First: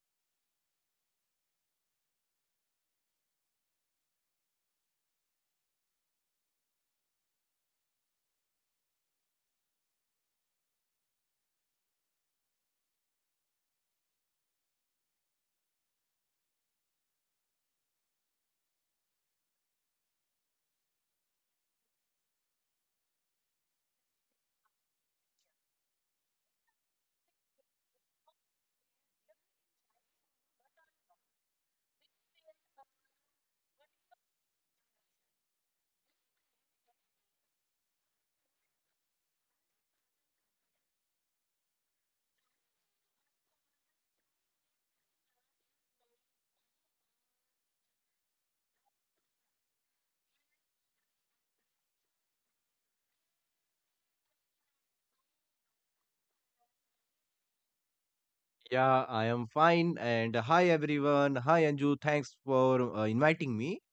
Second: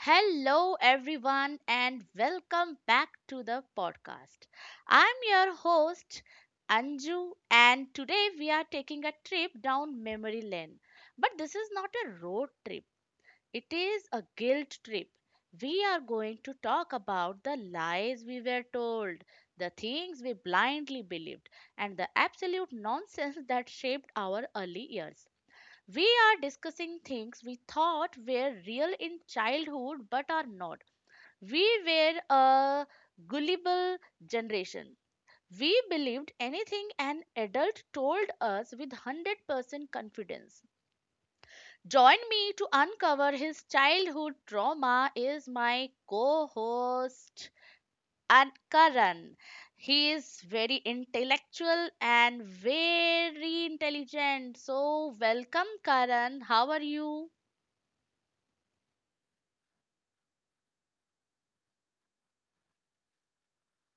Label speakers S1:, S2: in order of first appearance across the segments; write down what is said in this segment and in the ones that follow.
S1: Hello, everyone, and welcome back to the podcast. I'm your host, Anju, and today we are taking a trip down memory lane. But this is not a road trip, it is a guilt trip. We are going to talk about the lies we were told, the things we blindly believed, and the absolute nonsense that shaped our early years. We are discussing things we thought were real in childhood but are not. We were a gullible generation. We believed anything an adult told us with 100% confidence. Join me to uncover his childhood trauma is my co-host Ankaran. He is very intellectual and very intelligent. So welcome, Karan. How are you?
S2: Yeah, I am fine. And hi, everyone. Hi, Anju. Thanks for inviting me.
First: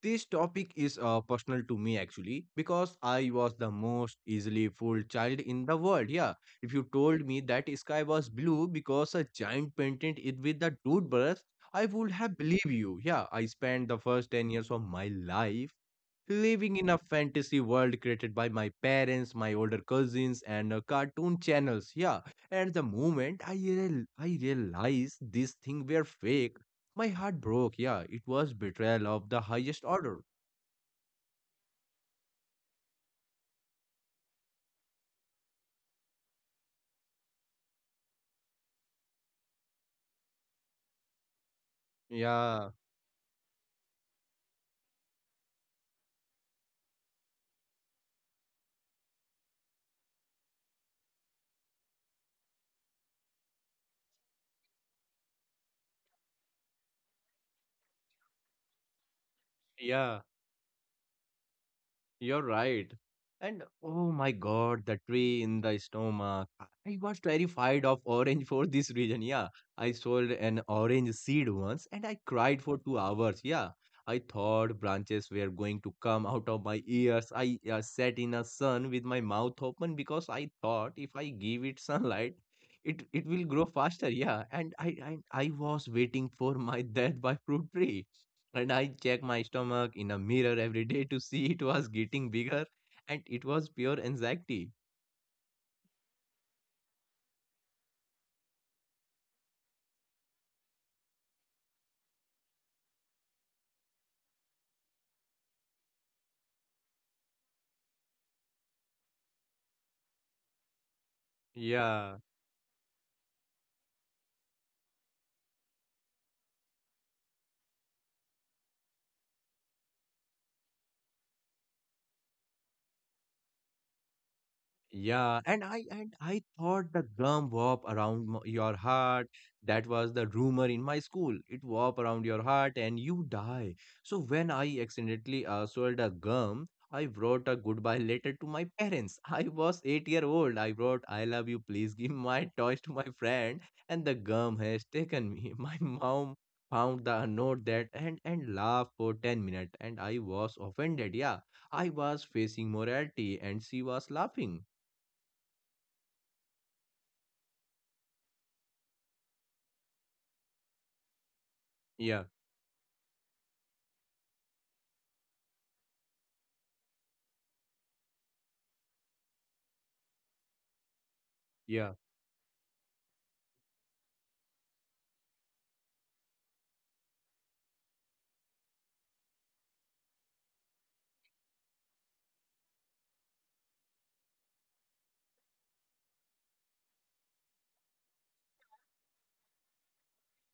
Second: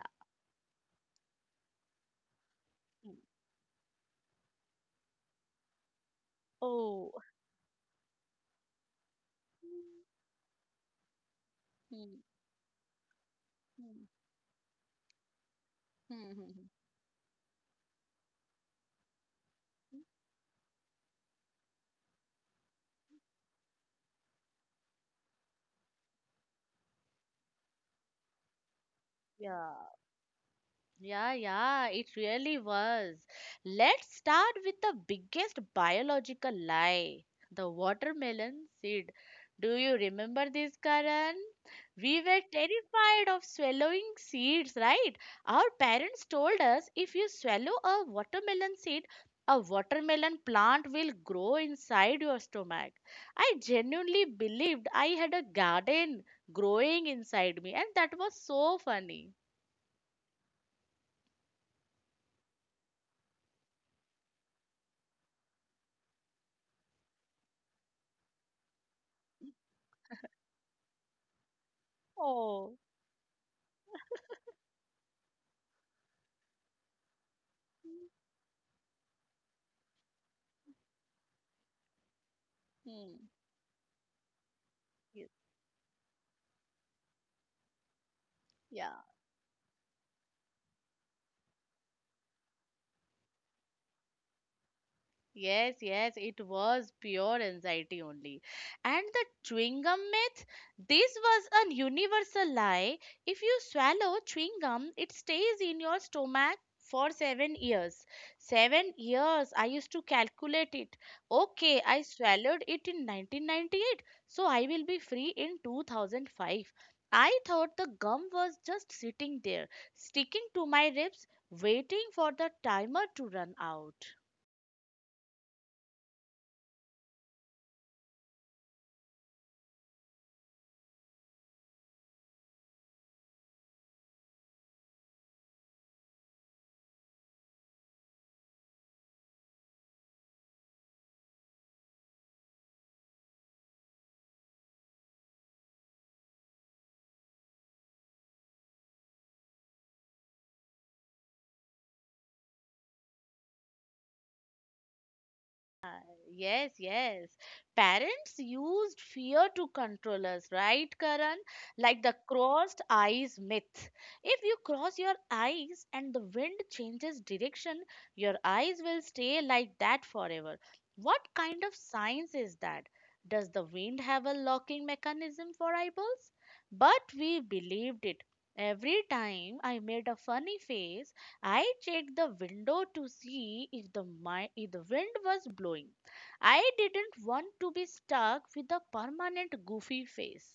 S2: This topic is personal to me actually, because
S1: Mm.
S2: I was the most easily fooled child in the world. Yeah, if you
S1: Oh.
S2: told me that sky was blue because a giant
S1: Hmm.
S2: painted it with a toothbrush, I would have believed you. Yeah, I spent the
S1: Hmm.
S2: first 10 years of my life
S1: Hmm. Hmm.
S2: living in a fantasy world created by my parents, my older
S1: Hmm.
S2: cousins, and cartoon channels. Yeah, and the moment I realized this thing were fake, my heart broke. Yeah, it was betrayal of the
S1: Yeah.
S2: highest order.
S1: Yeah, yeah, it really was. Let's start with the biggest biological lie, the watermelon seed. Do you remember this, Karan? We were
S2: Yeah,
S1: terrified of swallowing seeds, right? Our parents told us if you swallow a watermelon seed, a watermelon plant will grow inside your stomach. I genuinely believed I had a garden growing inside me, and that was so funny.
S2: yeah. You're right. And oh my god, the tree in the stomach. I was terrified of orange for this reason. Yeah, I sold an orange seed once and I cried for
S1: Oh.
S2: 2 hours. Yeah, I thought branches were going to come out of my ears. I sat in the sun with my mouth open because I thought if I give it sunlight, it
S1: Hmm.
S2: will grow faster. Yeah, and
S1: y-
S2: I was waiting for my death by fruit tree, and I
S1: Yeah.
S2: checked my stomach in a mirror every day to see it was getting bigger, and it was pure anxiety.
S1: Yes, yes, it was pure anxiety only. And the chewing gum myth, this was a universal lie. If you swallow chewing gum, it stays in your stomach for 7 years. 7 years, I used to calculate it. Okay, I
S2: Yeah.
S1: swallowed it in 1998, so I will be free in 2005. I thought the gum was just sitting there, sticking to my ribs, waiting for the timer to run out.
S2: Yeah, and I thought the gum warp around your heart. That was the rumor in my school. It warp around your heart and you die. So when I accidentally swallowed a gum, I wrote a goodbye letter to my parents. I was 8 year old. I wrote, "I love you. Please give my toys to my friend." And the gum has taken me. My mom found the note that and laughed for 10 minutes, and I was offended. Yeah, I was facing morality, and she was laughing.
S1: Yes, yes. Parents used fear to control us, right, Karan? Like the
S2: Yeah,
S1: crossed eyes myth. If you cross your eyes and the wind changes direction, your eyes will stay like that forever. What kind of
S2: yeah,
S1: science is that? Does the wind have a locking mechanism for eyeballs? But we believed it. Every time I made a funny face, I checked the window to see if the wind was blowing. I didn't want to be stuck with a permanent goofy face.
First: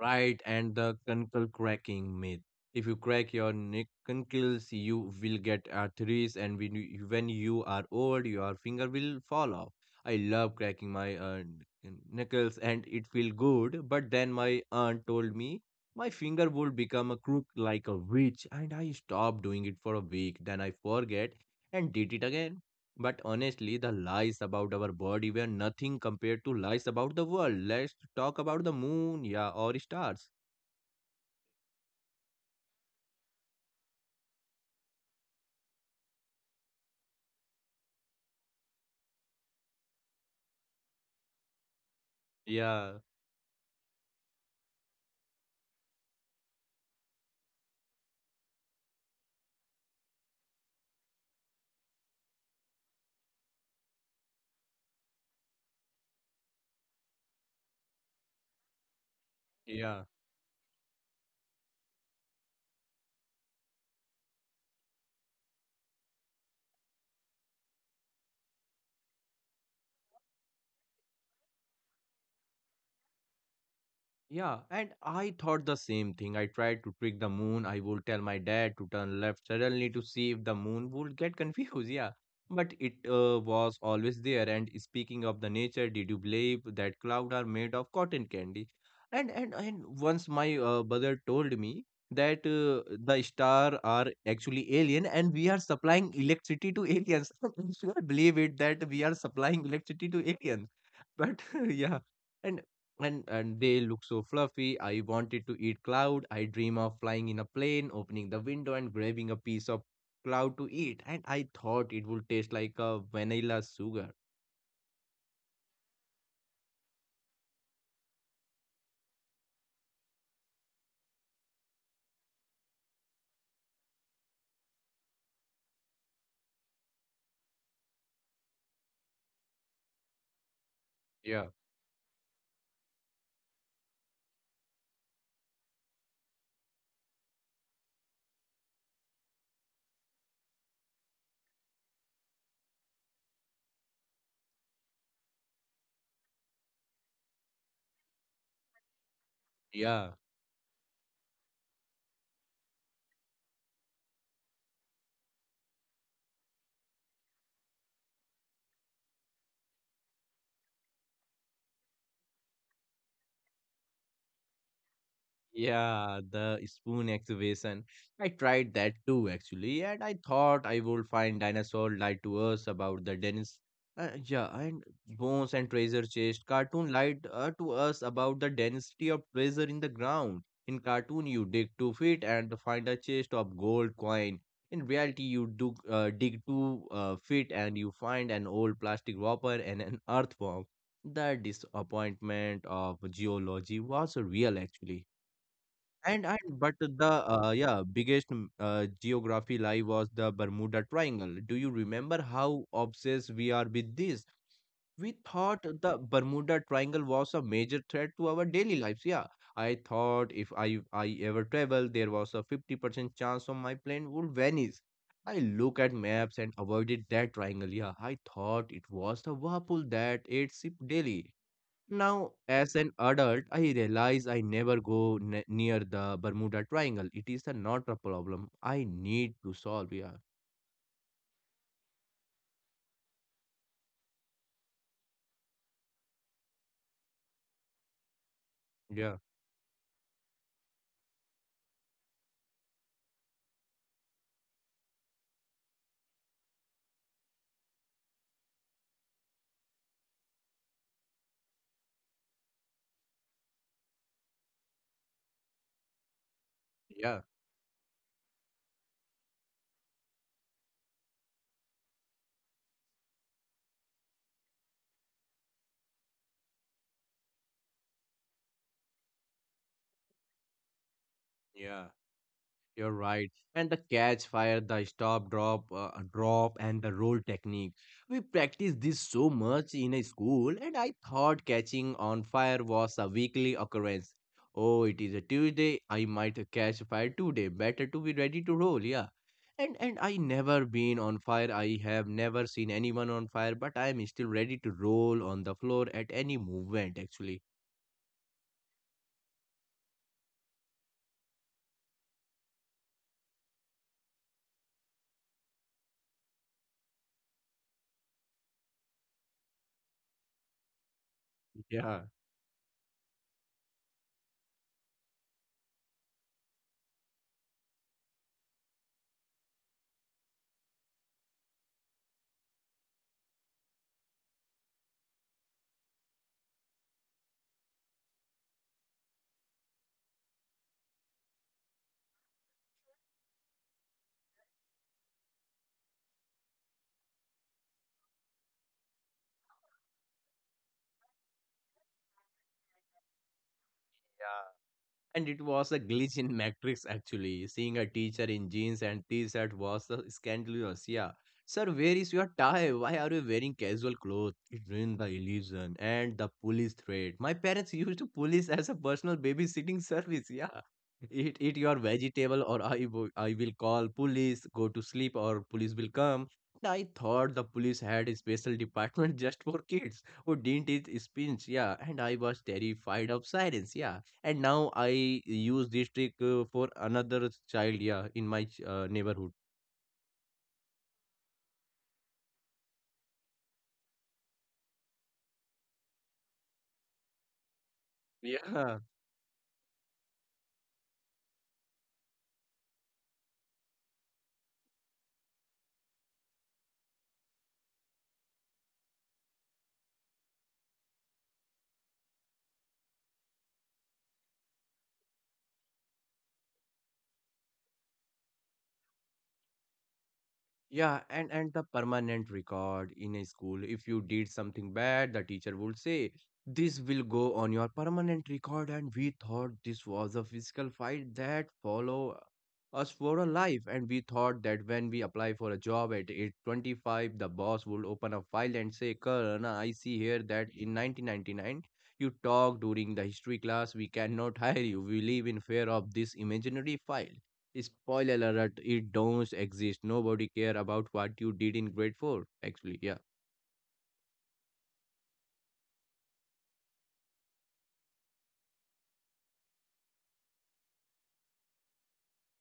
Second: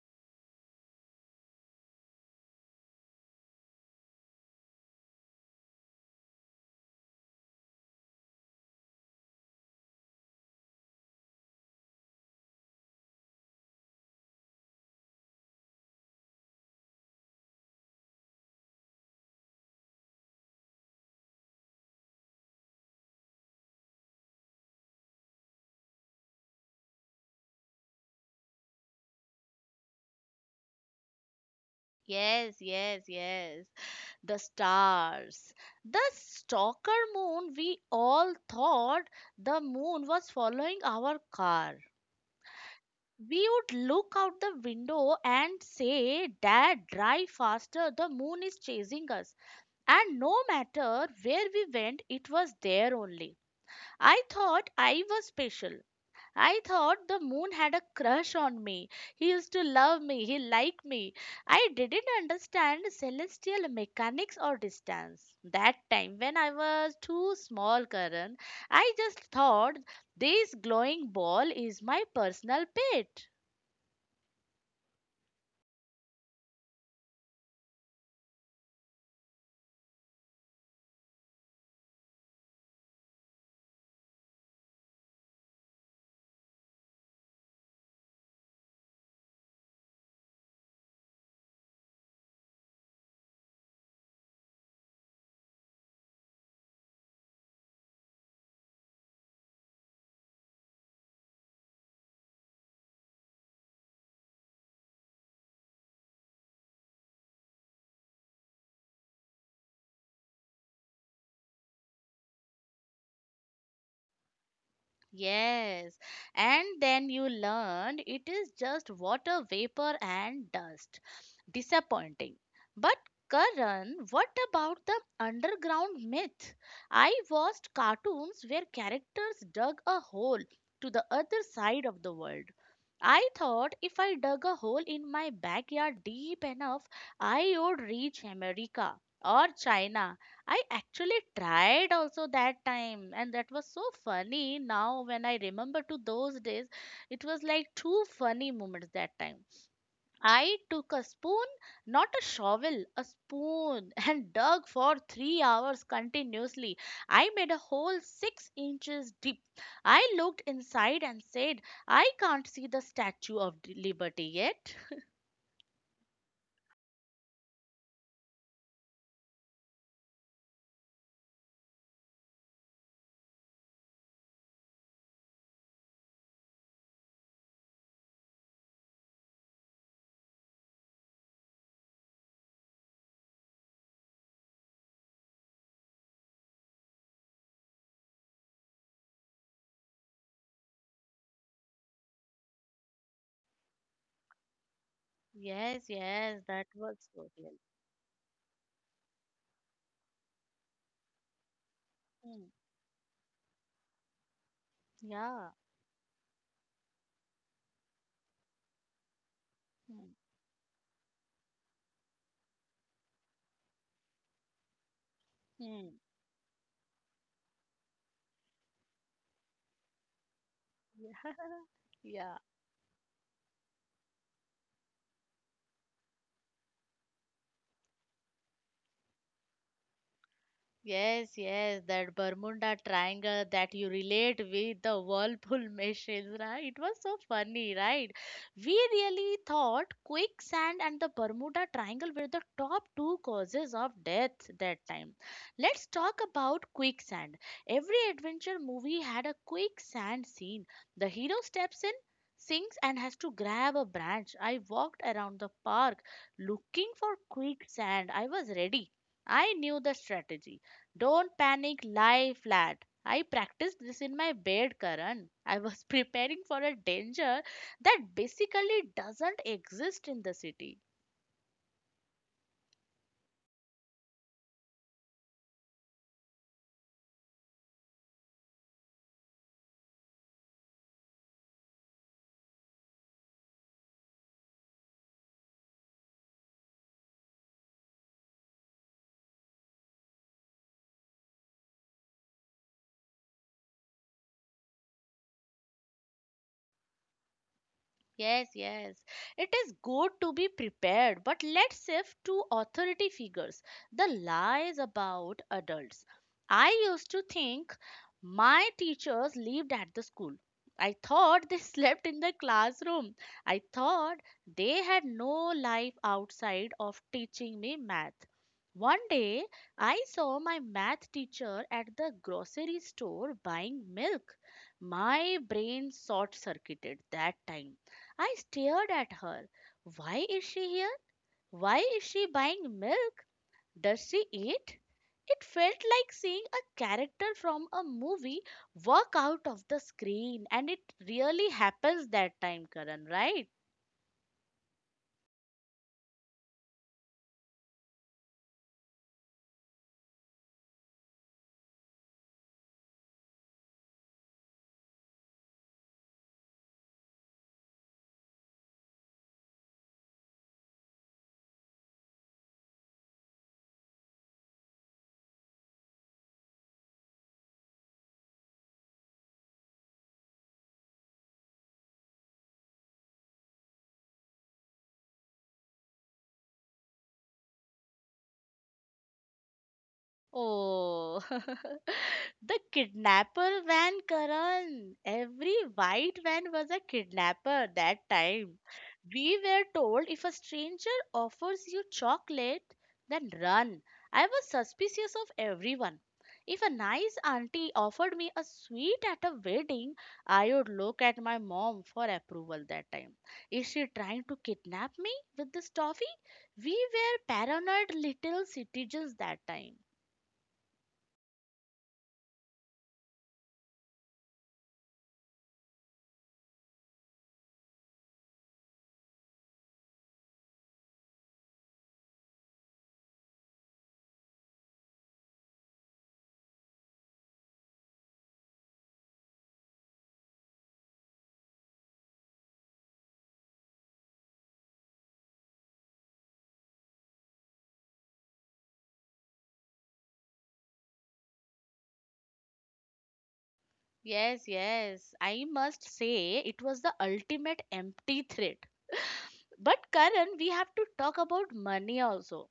S2: right. And the conkle cracking myth. If you crack your neck conkles, you will get arthritis, and when you are old, your finger will fall off. I love cracking my knuckles, and it feels good. But then my aunt told me my finger would become a crook like a witch, and I stopped doing it for a week. Then I forget and did it again. But honestly, the lies about our body were nothing compared to lies about the world. Let's talk about the moon, yeah, or stars.
S1: Yes, yes, yes. The stars. The stalker moon, we all thought the moon was following our car.
S2: Yeah,
S1: We would look out the window and say, Dad, drive faster, the moon is chasing us. And no matter where we went, it was there only. I thought I was special. I thought the moon had a crush on me. He used to
S2: yeah.
S1: love me. He liked me. I didn't understand celestial mechanics or distance. That time, when I was too small, Karan, I just thought this glowing ball is my personal pet.
S2: Yeah, and I thought the same thing. I tried to trick the moon. I would tell my dad to turn left suddenly to see if the moon would get confused. Yeah, but it was always there. And speaking of the nature, did you believe that clouds are made of cotton candy? And once my brother told me that the star are actually alien and we are supplying electricity to aliens. I could not believe it that we are supplying electricity to aliens. But yeah. And and they look so fluffy. I wanted to eat cloud. I dream of flying in a plane, opening the window and grabbing a piece of cloud to eat. And I thought it would taste like a vanilla sugar.
S1: Yes, and then you learned it is just water vapor and dust. Disappointing. But Karan, what about the underground myth? I watched cartoons where characters dug a hole to the other
S2: Yeah.
S1: side of the world. I thought if I dug a hole in my backyard deep enough, I would reach America or China. I actually tried also that time, and that was so funny. Now, when I remember to those days, it was like two funny moments that time.
S2: Yeah.
S1: I took a spoon, not a shovel, a spoon, and dug for 3 hours continuously. I made a hole 6 inches deep. I looked inside and said, I can't see the Statue of Liberty yet.
S2: Yeah, the spoon excavation. I tried that too, actually, and I thought I would find dinosaur lied to us about the Dennis. Yeah, and bones and treasure chest. Cartoon lied to us about the density of treasure in the ground. In cartoon, you dig 2 feet and find a chest of gold coin. In reality, you do dig two feet and you find an old plastic wrapper and an earthworm. The disappointment of geology was real, actually.
S1: Yes,
S2: And
S1: yes, that
S2: but
S1: was
S2: the
S1: so real.
S2: yeah biggest geography lie was the Bermuda Triangle. Do you remember
S1: Hmm.
S2: how obsessed we are with this? We
S1: Yeah.
S2: thought the Bermuda Triangle was a major threat to our daily lives. Yeah, I
S1: Hmm.
S2: thought if I ever travel, there was a 50% chance of my plane would vanish. I look
S1: Hmm.
S2: at maps and avoided that triangle. Yeah, I thought it was the Whirlpool that ate ship
S1: Yeah.
S2: daily. Now,
S1: Yeah.
S2: as an adult, I realize I never near the Bermuda Triangle. It is not a problem I need to solve. Yeah,
S1: Yes, yes, that Bermuda Triangle that you relate with the whirlpool machines, right? It was so funny, right? We
S2: yeah,
S1: really thought quicksand and the Bermuda Triangle were the top two causes of death that time. Let's talk about quicksand. Every adventure movie had a quicksand scene. The hero steps in, sinks, and has to grab a branch. I walked around the park looking for
S2: yeah,
S1: quicksand. I was ready. I knew the strategy. Don't panic, lie flat. I practiced this in my bed, Karan. I was preparing for a danger that basically doesn't exist in the city.
S2: yeah. You're right. And the catch fire, the stop, drop, and the roll technique. We practiced this so much in a school, and I thought catching on fire was a weekly occurrence. Oh, it is a Tuesday. I might catch fire today. Better to be ready to roll, yeah. And I never been on fire. I have never seen anyone on fire, but I am still ready to roll on the floor at any movement. Actually,
S1: Yes, yes. It is good to be prepared, but let's shift to authority figures. The lies about adults. I used to think my teachers lived at the school. I thought they
S2: yeah.
S1: slept in the classroom. I thought they had no life outside of teaching me math. One day, I saw my math teacher at the grocery store buying milk. My brain short circuited that time. I stared at her. Why is she here? Why is she buying milk? Does she eat? It felt like seeing a character from a movie walk out of the screen, and it really happens that time, Karan, right?
S2: And it was a glitch in Matrix actually. Seeing a teacher in jeans and t-shirt was scandalous. Yeah. Sir, where is your tie? Why are you wearing casual clothes? It ruined the illusion and the police threat. My parents used to police as a personal babysitting service. Yeah. Eat your vegetable or I will call police, go to sleep or police will come. And I thought the police had a special department just for kids who didn't eat spinach. Yeah. And I was terrified of sirens. Yeah, and now I use this trick for another child, yeah, in my neighborhood.
S1: Oh. The kidnapper van, Karan. Every white van was a kidnapper that time.
S2: Yeah.
S1: We were told if a stranger offers you chocolate, then run. I was suspicious of everyone. If a nice auntie offered me a sweet at a wedding, I would look at my mom for approval that time. Is she trying to kidnap me with this toffee? We were paranoid little citizens that time.
S2: Yeah, and the permanent record in a school. If you did something bad, the teacher would say, "This will go on your permanent record." And we thought this was a physical fight that follow us for a life. And we thought that when we apply for a job at age 25, the boss would open a file and say, "Karna, I see here that in 1999 you talked during the history class. We cannot hire you. We live in fear of this imaginary file." Spoiler alert, it don't exist. Nobody care about what you did in grade four. Actually, yeah,
S1: Yes, yes. I must say it was the ultimate empty threat. But Karan, we have to talk about money also.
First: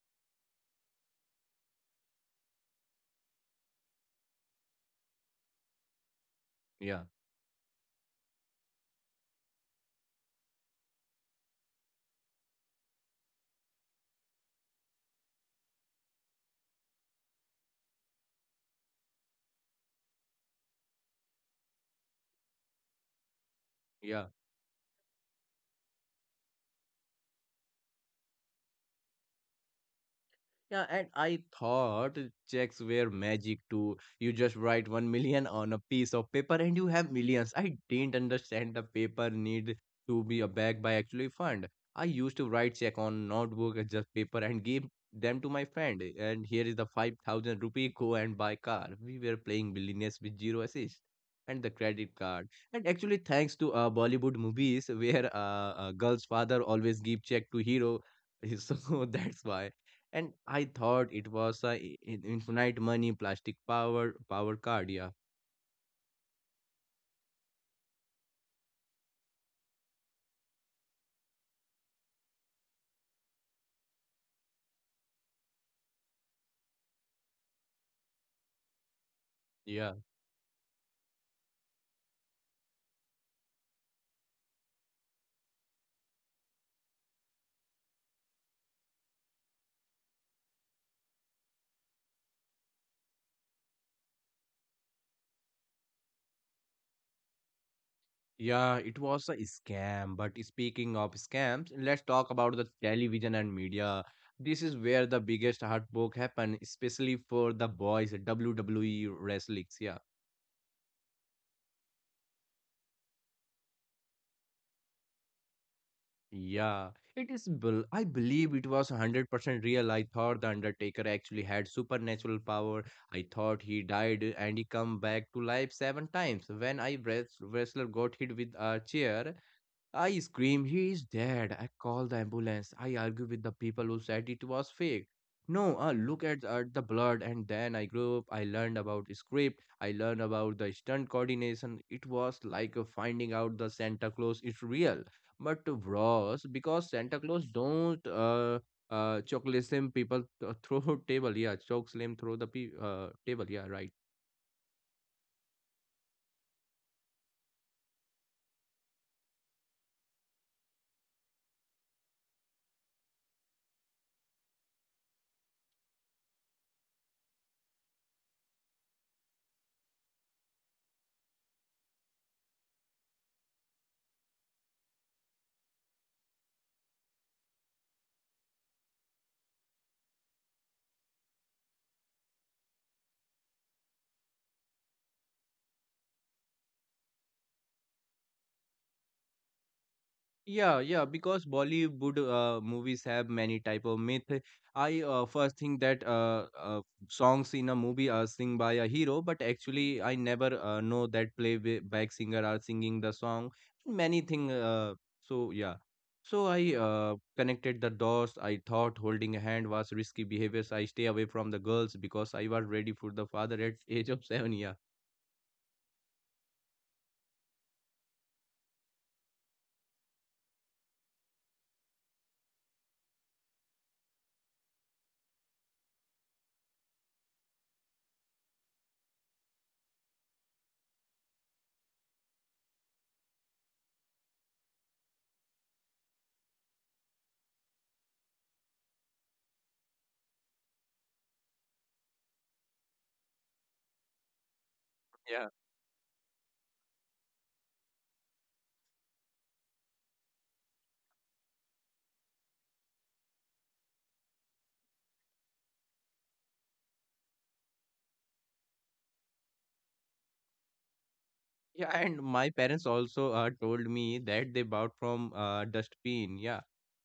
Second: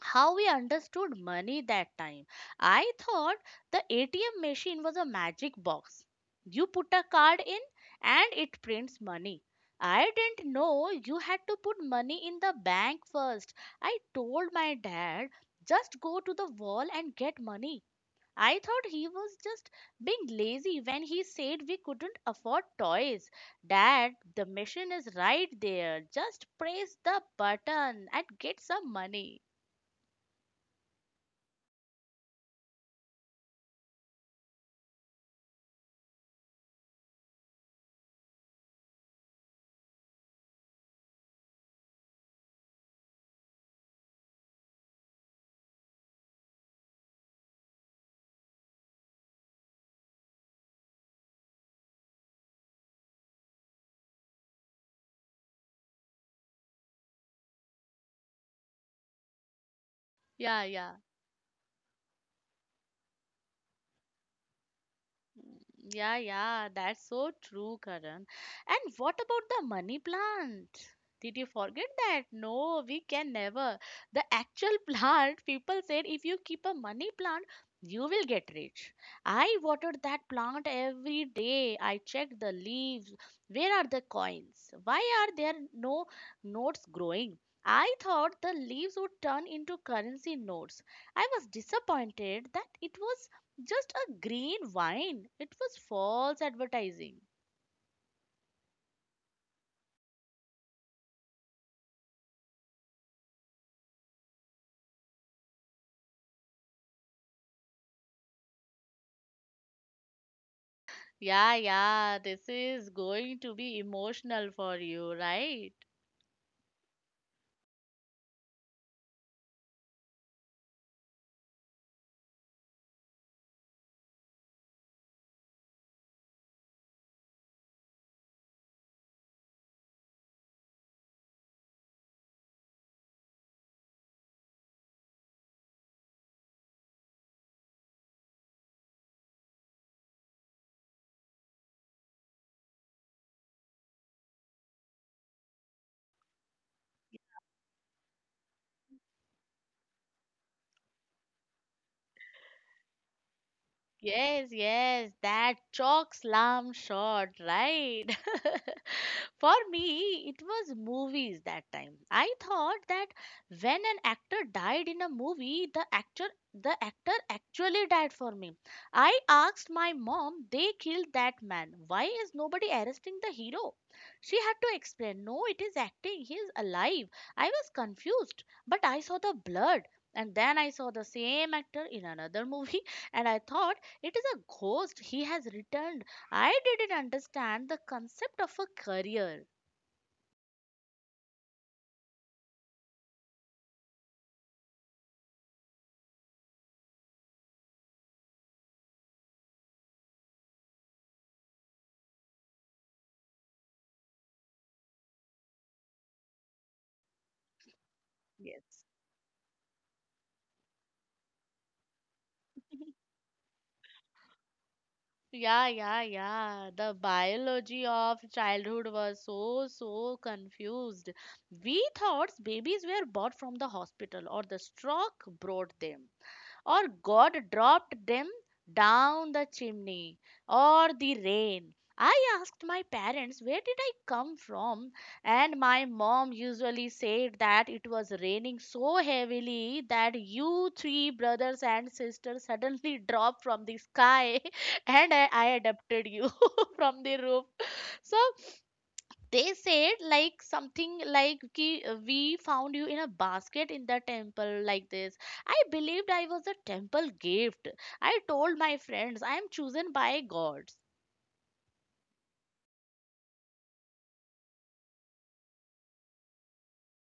S1: How we understood money that time. I thought the ATM machine was a magic box. You put a
S2: yeah,
S1: card in and it prints money. I didn't know you had to put money in the bank first. I told my dad, just go to the wall and get money. I thought he was just being lazy when he said we couldn't afford toys. Dad,
S2: yeah.
S1: the machine is right there. Just press the button and get some money.
S2: Yeah, and I thought checks were magic too. You just write 1,000,000 on a piece of paper and you have millions. I didn't understand the paper need to be a backed by actually fund. I used to write check on notebook and just paper and give them to my friend. And here is the 5,000 rupee, go and buy car. We were playing billionaires with zero assist and the credit card. And actually, thanks to Bollywood movies where a girl's father always give check to hero. So that's why, and I
S1: Yeah, yeah.
S2: thought it was a infinite money plastic power card. Yeah,
S1: Mm. Yeah, yeah, that's so true, Karan. And what about the money plant? Did you forget that? No, we can never. The actual plant, people said if you keep a money plant, you will get rich. I
S2: yeah,
S1: watered that plant every day. I checked the leaves. Where are the coins? Why are there no notes growing? I thought the leaves would turn into currency notes. I was disappointed that it was just a green wine. It was false advertising.
S2: yeah. It was a scam. But speaking of scams, let's talk about the television and media. This is where the biggest heartbreak happened, especially for the boys. WWE wrestlings. Yeah.
S1: Yeah, yeah, this is going to be emotional for you, right?
S2: Yeah, it is. I believe it was 100% real. I thought the Undertaker actually had supernatural power. I thought he died and he come back to life 7 times. When I wrestler got hit with a chair, I scream, he is dead. I call the ambulance. I argue with the people who said it was fake. No, look at the blood. And then I grew up. I learned about script. I learned about the stunt coordination. It was like finding out the Santa Claus is real, but worse because Santa Claus don't choke slim people throw table. Yeah, choke slim throw the table. Yeah, right.
S1: Yes, yes, that chalk slam shot, right? For me, it was movies that time. I thought that when an actor died in a movie, the actor actually died for me. I asked my mom, they killed that man. Why is nobody arresting the hero? She had to explain, no, it is acting. He is alive. I was confused, but I saw the blood. And then I saw the same actor in another movie, and I thought it is a ghost. He has returned. I didn't understand the concept of a career.
S2: Yeah, yeah, because Bollywood movies have many type of myth. I first think that songs in a movie are sing by a hero, but actually I never know that playback singer are singing the song. Many thing. So yeah, so I connected the dots. I
S1: Yes.
S2: thought holding a hand was risky behavior. So I stay away from the girls because I was ready for the father at age of seven. Yeah.
S1: Yeah, yeah, yeah. The biology of childhood was so, so confused. We thought babies were bought from the hospital or the stroke brought them, or God dropped them down the chimney, or the rain. I asked my parents where did I come from, and my mom usually said that it was raining so heavily that you three brothers and sisters suddenly dropped from the sky and I adopted you from the roof. So they said like something like ki, we found you in a basket in the temple like this. I believed I was a temple gift. I told my friends I am chosen by God.
S2: Yeah, and my parents also told me that they bought from dustbin. Yeah,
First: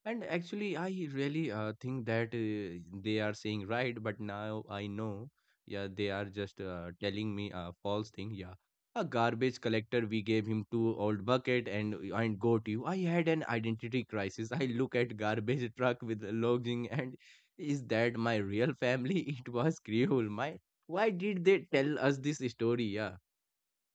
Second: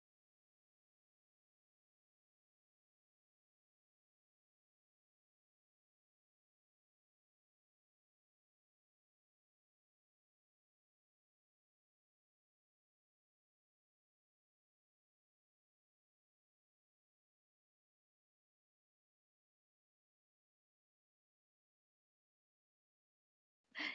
S2: and actually, I really think that they are saying right, but now I know. Yeah, they are just telling me a false thing. Yeah, a garbage collector. We gave him two old bucket and goat. You, I had an identity crisis. I look at garbage truck with logging and is that my real family? It was cruel. My Why did they tell us this story? Yeah.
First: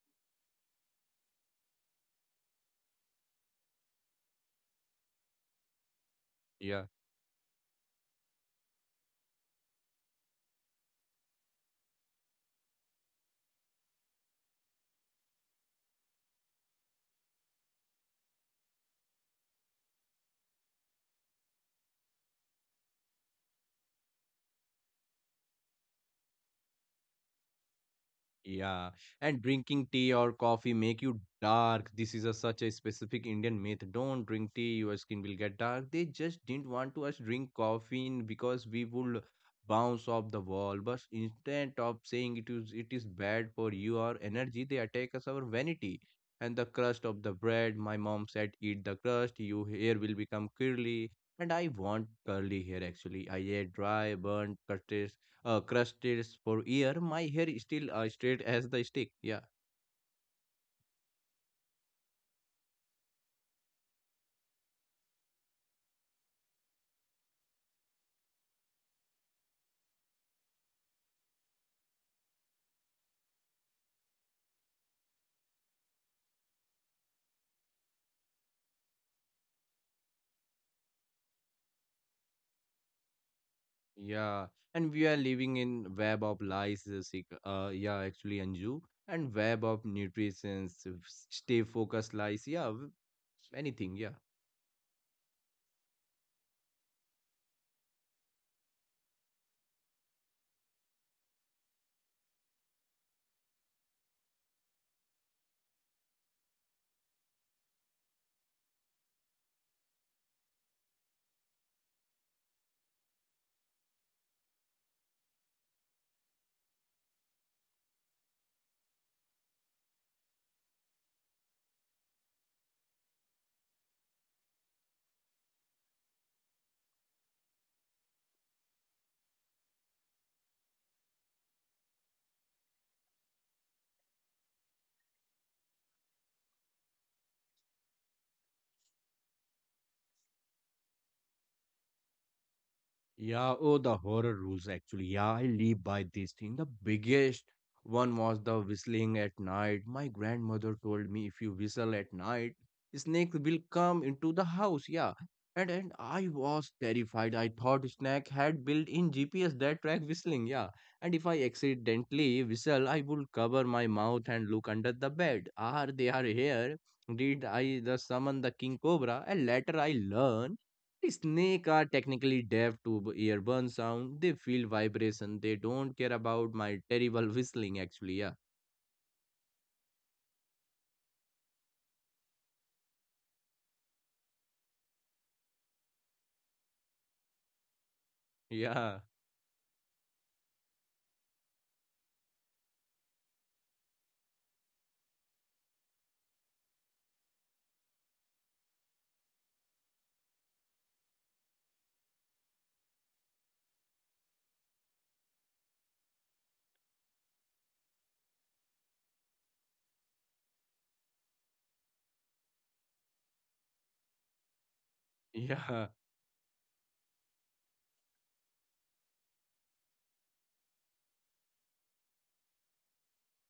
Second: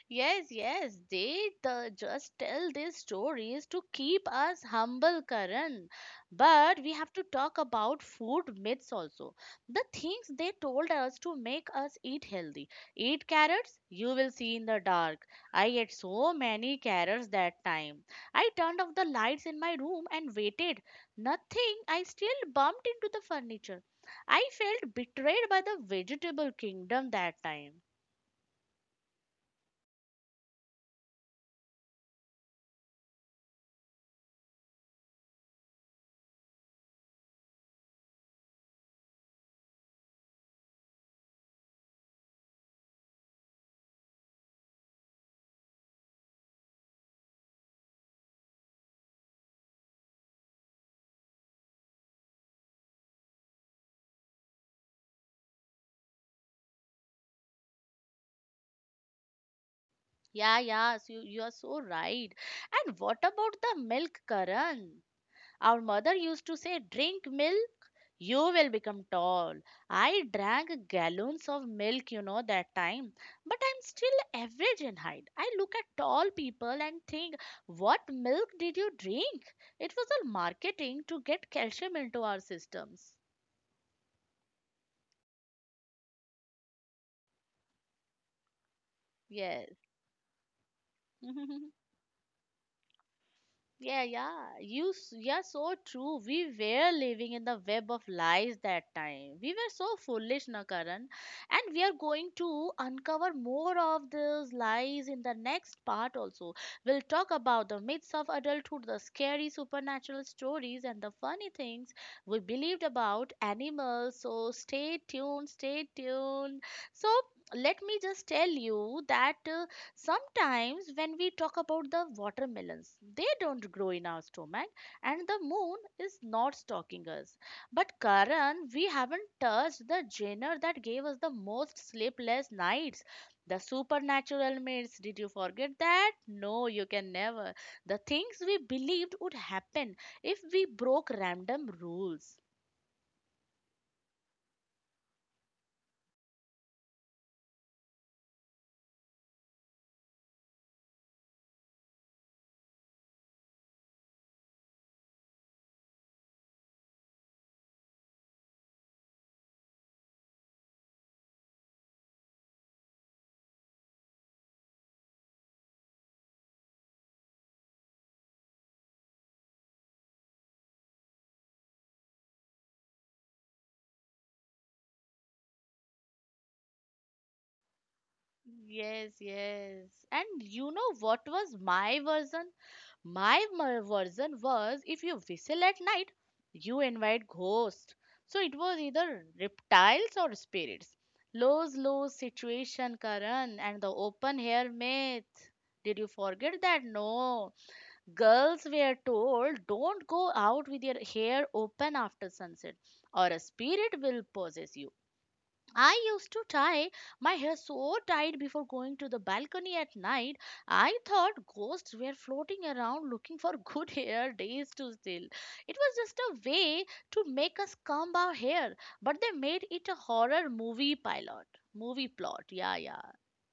S1: Yes, yes, they just tell these stories to keep us humble, Karan. But we have to talk about food myths also. The things they told us to make us eat healthy. Eat carrots, you will see in the dark. I ate so many carrots that time. I turned off the lights in my room and waited. Nothing, I still bumped into the furniture. I felt betrayed by the vegetable kingdom that time.
S2: Yeah, and drinking tea or coffee make you dark. This is a such a specific Indian myth. Don't drink tea, your skin will get dark. They just didn't want to us drink coffee in because we would bounce off the wall. But instead of saying it is bad for you or energy, they attack us our vanity and the crust of the bread. My mom said, eat the crust, your hair will become curly. And I want curly hair actually. I ate dry, burnt, cutlet crusted for year. My hair is still straight as the stick. Yeah,
S1: Yeah, yeah, so you are so right. And what about the milk, Karan? Our mother used to say, drink milk, you will become tall. I drank gallons of milk, you know, that time, but I'm still average in height. I look at tall people and think, what milk did you drink? It was all marketing to get calcium into our systems.
S2: yeah. And we are living in web of lies. Yeah, actually, Anju, and web of
S1: Yes.
S2: nutrition, stay focused lies. Anything.
S1: Yeah,
S2: Yeah.
S1: yeah. You, yeah, so true. We were living in the web of lies that time. We were so foolish, na Karan. And we are going to uncover more of those lies in the next part also. We'll talk about the myths of adulthood, the scary supernatural stories, and the funny things we believed about animals. So stay tuned, stay tuned. So let me just tell you that. Sometimes, when we talk about the watermelons, they don't grow in our stomach, and the moon is not stalking us. But, Karan, we haven't touched the genre that gave us the most sleepless nights, the supernatural myths. Did you forget that? No, you can never. The things we believed would happen if we broke random rules.
S2: Yeah, oh, the horror rules actually. Yeah, I live by this thing. The biggest one was the whistling at night. My grandmother told me if you whistle at night, snake will come into the house. Yeah. And I was terrified. I thought snake had built in GPS that track whistling. Yeah. And if I accidentally whistle, I would cover my mouth and look under the bed. Are they are here? Did I the summon the king cobra? And later I learned snake are technically deaf to earburn sound. They feel vibration. They don't care about my terrible whistling actually. Yeah.
S1: Yes, yes. And you know what was my version? Version was if you whistle at night, you invite ghosts. So it was
S2: Yeah.
S1: either reptiles or spirits. Lose lose situation, Karan, and the open air myth. Did you forget that? No. Girls were told don't go out with your hair open after sunset, or a spirit will possess you. I used to tie my hair so tight before going to the balcony at night. I thought ghosts were floating around looking for good hair days to steal. It
S2: Yeah.
S1: was just a way to make us comb our hair, but they made it a horror movie pilot. Movie plot, yeah, yeah.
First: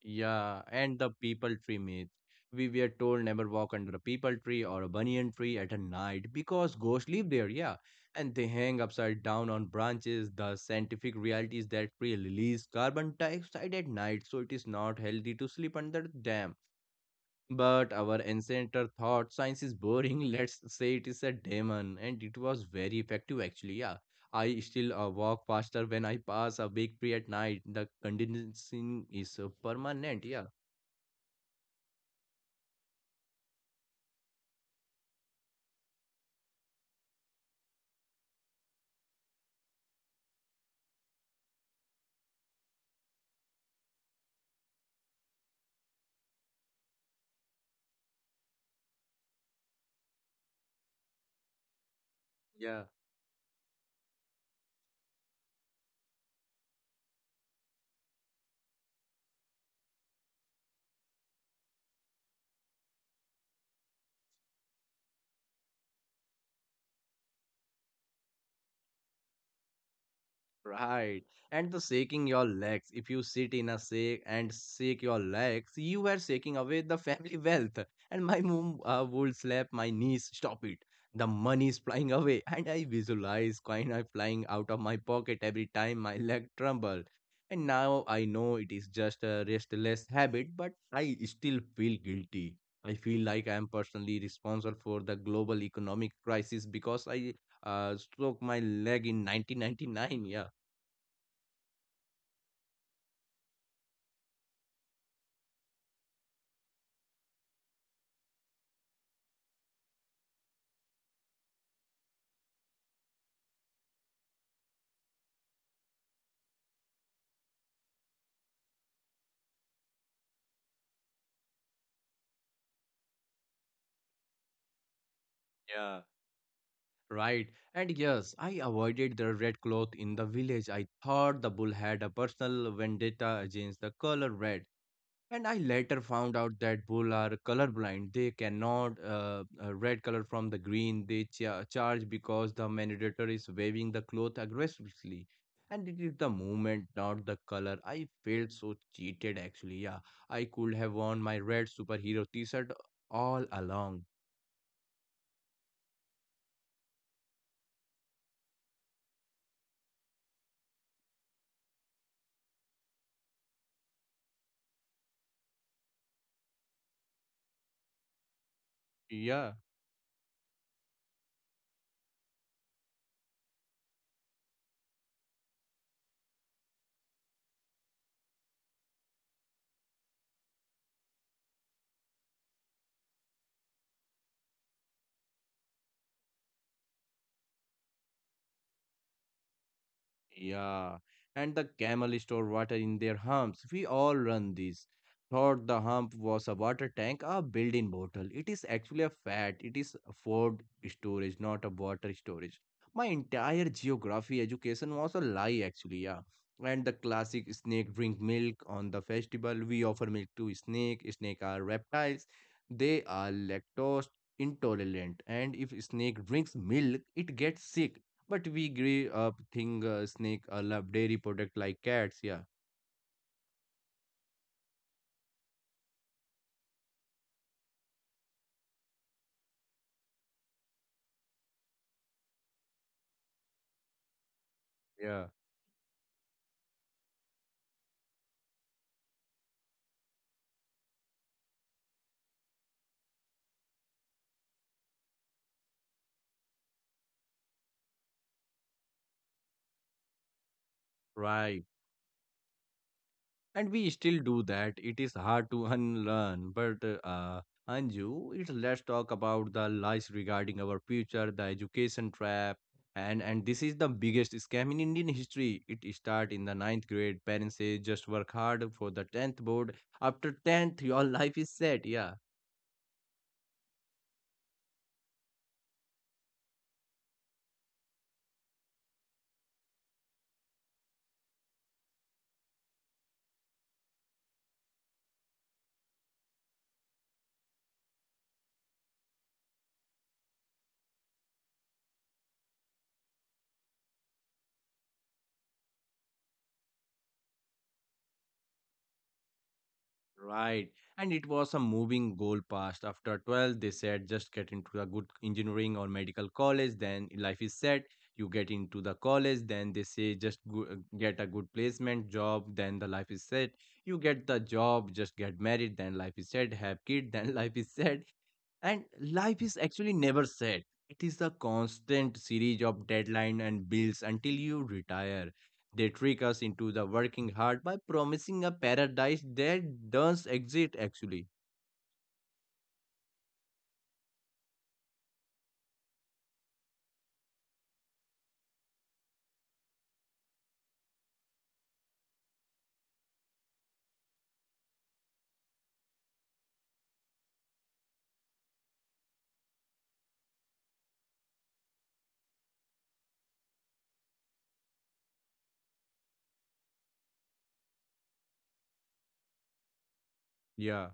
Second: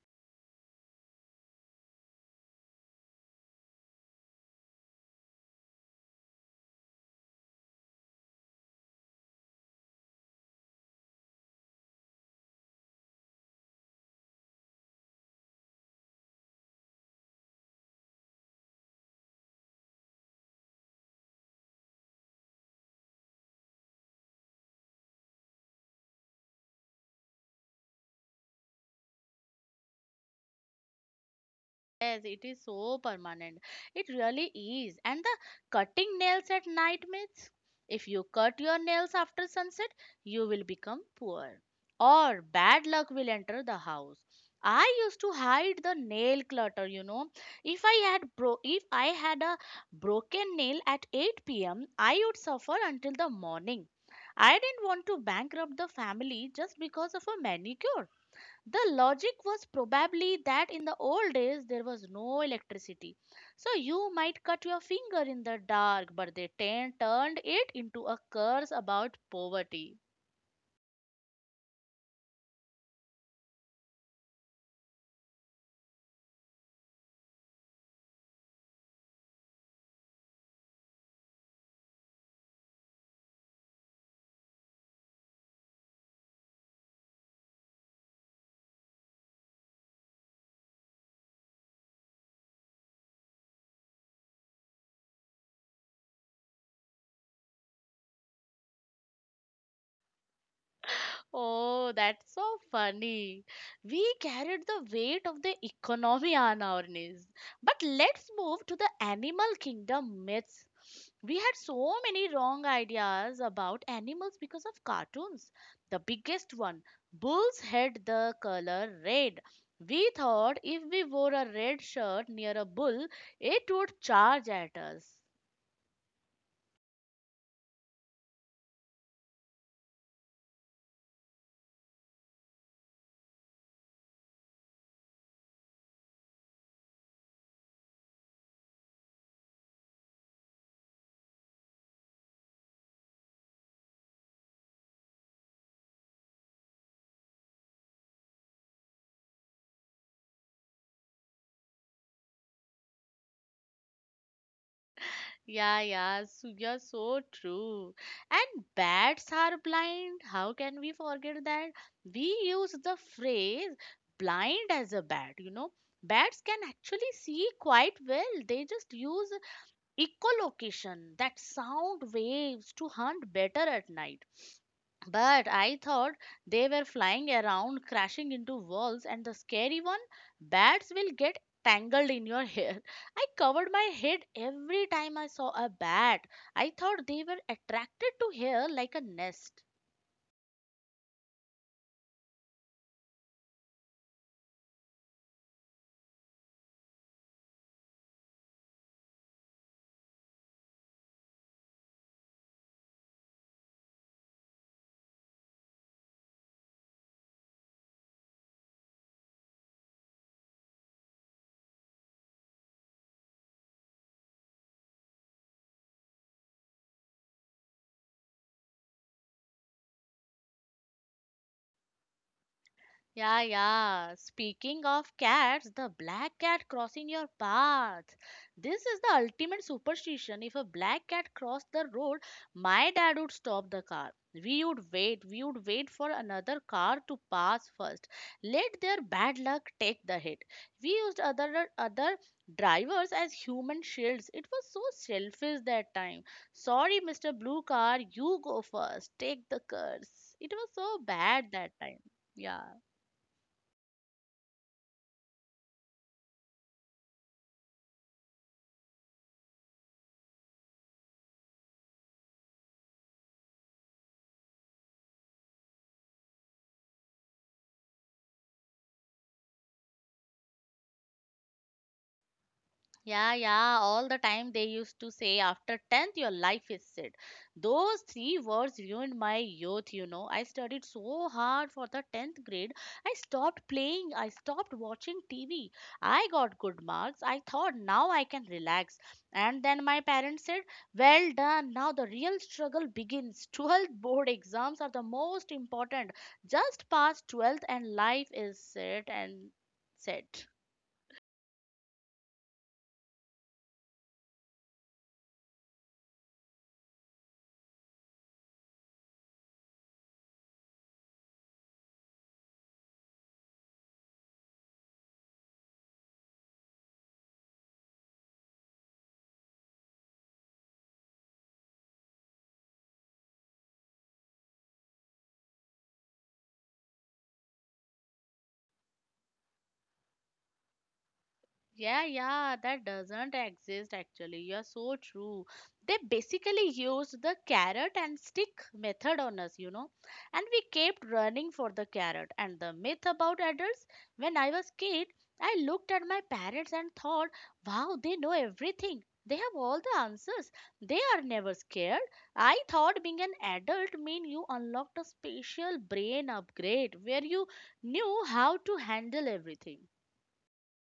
S2: Yeah. And the people tree myth. We were told never walk under a people tree or a banyan tree at a night because ghosts live there, yeah. And they hang upside down on branches. The scientific reality is that tree release carbon dioxide at night, so it is not healthy to sleep under them. But our ancestor thought science is boring. Let's say it is a demon, and it was very effective actually. Yeah, I still walk faster when I pass a big tree at night. The conditioning is permanent. Yeah,
S1: Yes, it is so permanent. It really is. And the cutting nails at night myths. If you cut your nails after sunset, you will become poor. Or bad luck will enter the house. I used to hide the nail clutter, If I had a broken nail at 8 p.m., I would suffer
S2: yeah.
S1: until the morning. I didn't want to bankrupt the family just because of a manicure. The logic was probably that in the old days there was no electricity. So you might cut your finger in the dark, but they turned it into a curse about poverty.
S2: Right. And the shaking your legs. If you sit in a shake and shake your legs, you are shaking away the family wealth. And my mom would slap my knees, stop it. The money is flying away. And I visualize coin are flying out of my pocket every time my leg tremble. And now I know it is just a restless habit, but I still feel guilty. I feel like I am personally responsible for the global economic crisis because I stroke my leg in 1999. Yeah.
S1: Oh, that's so funny. We carried the weight of the economy on our knees. But let's move to the animal kingdom myths. We had so many wrong ideas about animals because of cartoons. The biggest one, bulls had the color red. We thought if we wore a red shirt near a bull, it would charge at us.
S2: Yeah, right. And yes, I avoided the red cloth in the village. I thought the bull had a personal vendetta against the color red. And I later found out that bull are colorblind. They cannot red color from the green. Charge because the manipulator is waving the cloth aggressively. And it is the movement, not the color. I felt so cheated actually. Yeah, I could have worn my red superhero t-shirt all along.
S1: Yeah, yeah, so you're so true. And bats are blind. How can we forget that? We use the phrase blind as a bat, you know. Bats can actually see quite well. They just use
S2: Yeah.
S1: echolocation, that sound waves, to hunt better at night. But I thought they were flying around, crashing into walls, and the scary one, bats will get tangled in your hair. I covered my head every time I saw a bat. I thought they were attracted to hair like a nest.
S2: Yeah, and the camel store water in their humps. We all run these. Thought the hump was a water tank, a built-in bottle. It is actually a fat. It is a food storage, not a water storage. My entire geography education was a lie, actually. Yeah, and the classic snake drink milk on the festival. We offer milk to snake. Snake are reptiles. They are lactose intolerant, and if snake drinks milk, it gets sick, but we grew up think snake love dairy product like cats. Yeah,
S1: Yeah, yeah. Speaking of cats, the black cat crossing your path. This is the ultimate superstition. If a black cat crossed the road, my dad would stop the car. We would wait,
S2: yeah,
S1: we would wait for another car to pass first. Let their bad luck take the hit. We used other drivers as human shields. It was so selfish that time. Sorry, Mr. Blue Car, you go first. Take the curse. It was so bad
S2: right.
S1: that time. Yeah.
S2: And we still do that. It is hard to unlearn. But Anju, it, let's talk about the lies regarding our future, the education trap. And this is the biggest scam in Indian history. It start in the 9th grade. Parents say just work hard for the 10th board. After 10th, your life is set. Yeah.
S1: Yeah, yeah, all the time they used to say after 10th your life is set. Those three words ruined my youth, you know. I studied so hard for the 10th grade. I stopped playing, I stopped watching TV. I got good marks. I thought now I can relax. And then my parents said, "Well done. Now the real struggle begins. 12th board exams are the most important. Just pass 12th and life is set and set."
S2: Right. And it was a moving goal past. After 12, they said just get into a good engineering or medical college, then life is set. You get into the college, then they say just get a good placement job, then the life is set. You get the job, just get married, then life is set. Have kid, then life is set. And life is actually never set. It is a constant series of deadlines and bills until you retire. They trick us into the working hard by promising a paradise that does exist actually.
S1: Yeah, yeah, that doesn't exist actually. You're so true. They basically used the carrot and stick method on us, you know, and we kept running for the carrot. And the myth about adults, when I was kid, I looked at my parents and thought, wow, they know everything. They have all the answers. They are never scared. I thought being an adult mean you unlocked a special brain upgrade where you knew how to handle everything.
S2: Yeah.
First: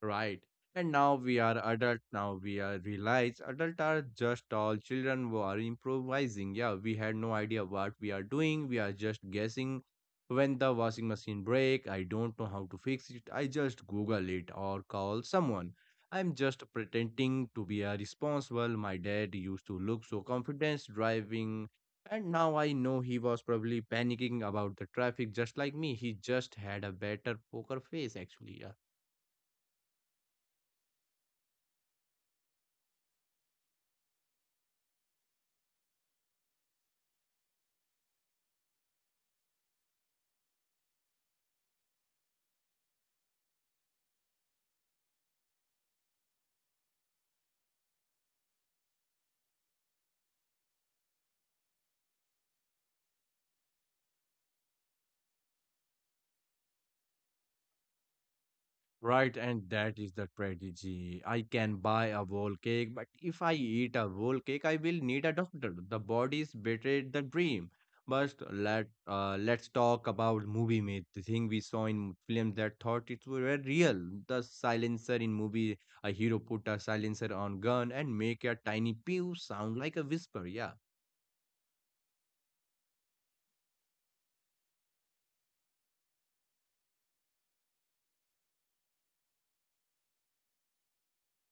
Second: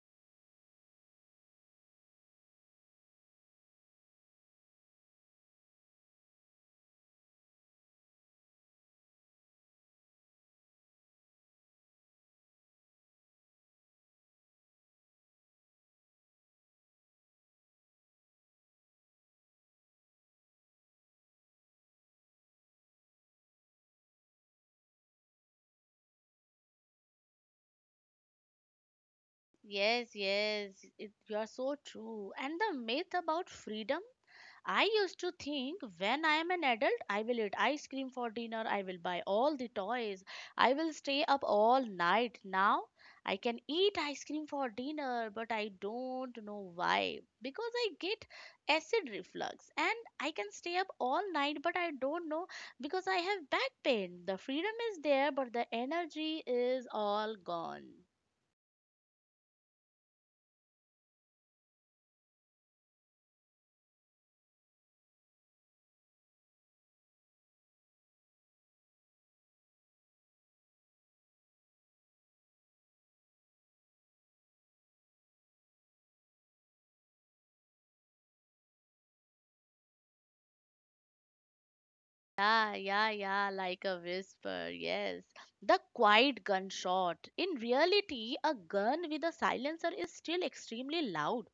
S2: Right. And now we are adult. Now we are realize adult are just all children who are improvising. Yeah, we had no idea what we are doing. We are just guessing when the washing machine break. I don't know how to fix it. I just Google it or call someone. I'm just pretending to be a responsible. My dad used to look so confident driving, and now I know he was probably panicking about the traffic just like me. He just had a better poker face actually. Yeah.
S1: Yes, yes, it, you're so true. And the myth about freedom. I used to think when I am an adult, I will eat ice cream for dinner, I will buy all the toys, I will stay up all night. Now I can eat ice cream for dinner, but I don't know why. Because I get acid reflux and I can stay up all night, but I don't know because I have back pain. The freedom is there, but the energy is all gone.
S2: Right, and that is the tragedy. I can buy a whole cake, but if I eat a whole cake, I will need a doctor. The body's betrayed the dream. But let's talk about movie myth, the thing we saw in films that thought it were real. The silencer in movie, a hero put a silencer on gun and make a tiny pew sound like a whisper. Yeah.
S1: Yeah, yeah, yeah, like a whisper, yes. The quiet gunshot. In reality, a gun with a silencer is still extremely loud.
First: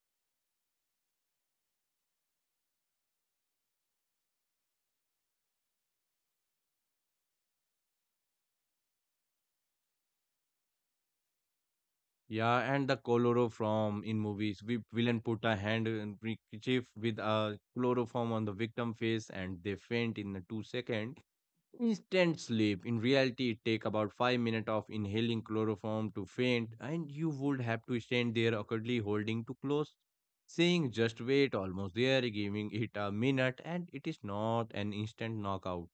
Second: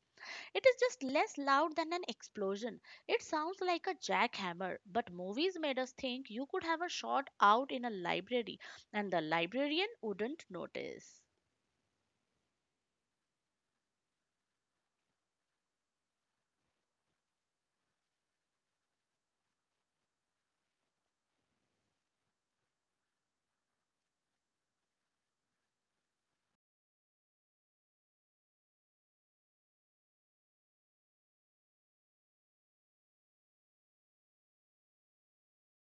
S1: It is just less loud than an explosion. It sounds like a jackhammer, but movies made us think you could have a shot out in a library and the librarian wouldn't notice.
S2: Yeah, and the chloroform in movies. We villain put a hand in handkerchief with a chloroform on the victim face and they faint in the 2 second. Instant sleep. In reality, it take about 5 minutes of inhaling chloroform to faint, and you would have to stand there awkwardly holding too close, saying just wait, almost there, giving it a minute, and it is not an instant knockout.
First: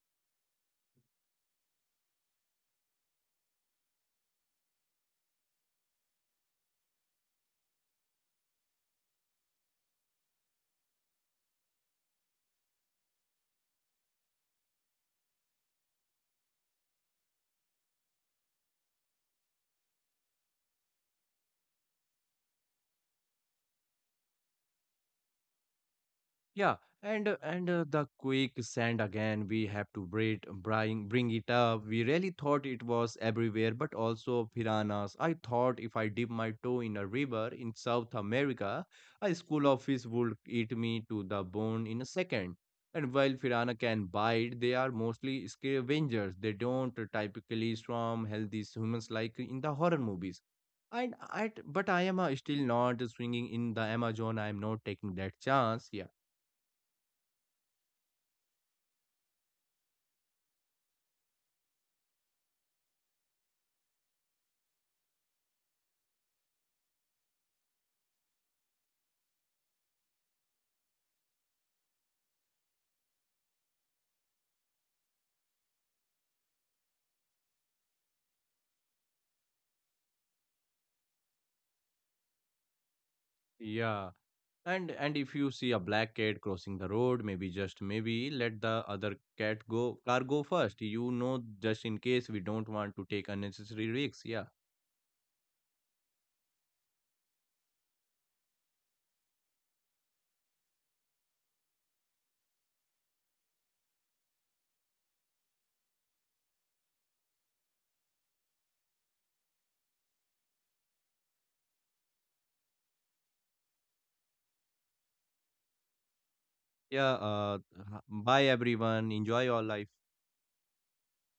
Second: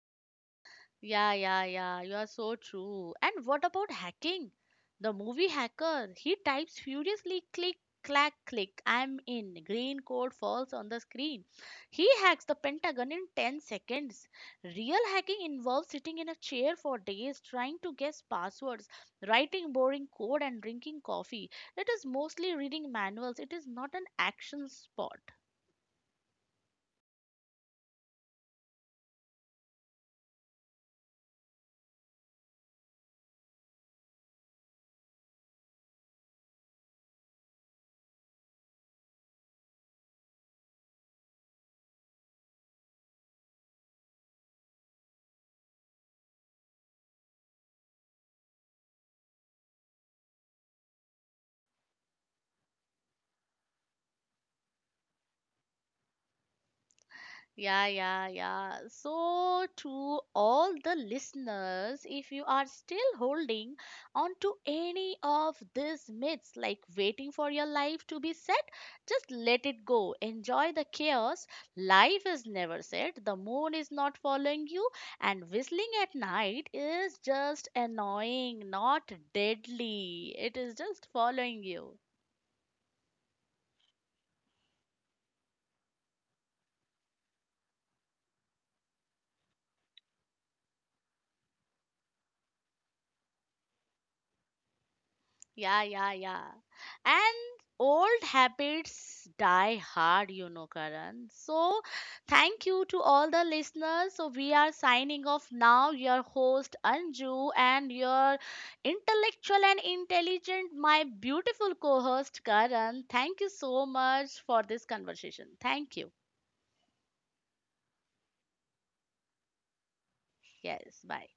S1: Yeah, yeah, yeah. You are so true. And what about hacking? The movie hacker, he types furiously click, clack, click. I'm in. Green code falls on the screen. He hacks the Pentagon in 10 seconds. Real hacking involves sitting in a chair for days, trying to guess passwords, writing boring code, and drinking coffee. It is mostly reading manuals. It is not an action sport.
S2: Yeah, and the quick sand again. We have to braid, bring it up. We really thought it was everywhere, but also piranhas. I thought if I dip my toe in a river in South America, a school of fish would eat me to the bone in a second. And while piranha can bite, they are mostly scavengers. They don't typically swarm healthy humans like in the horror movies. And I, but I am still not swinging in the Amazon. I am not taking that chance. Yeah.
S1: Yeah, yeah, yeah. So, to all the listeners, if you are still holding on to any of these myths, like waiting for your life to be set, just let it go. Enjoy the chaos. Life is never set, the moon is not following you, and whistling at night is just annoying, not deadly. It is just following you.
S2: Yeah, and if you see a black cat crossing the road, maybe just maybe let the other cat go car go first. You know, just in case we don't want to take unnecessary risks. Yeah,
S1: Yeah, yeah, yeah. And old habits die hard, you know, Karan. So, thank you to all the listeners. So, we are signing off now. Your host, Anju, and your intellectual and intelligent, my beautiful co host, Karan. Thank you so much for this conversation. Thank you.
S2: yeah. Bye everyone. Enjoy your life.
S1: Yes, bye.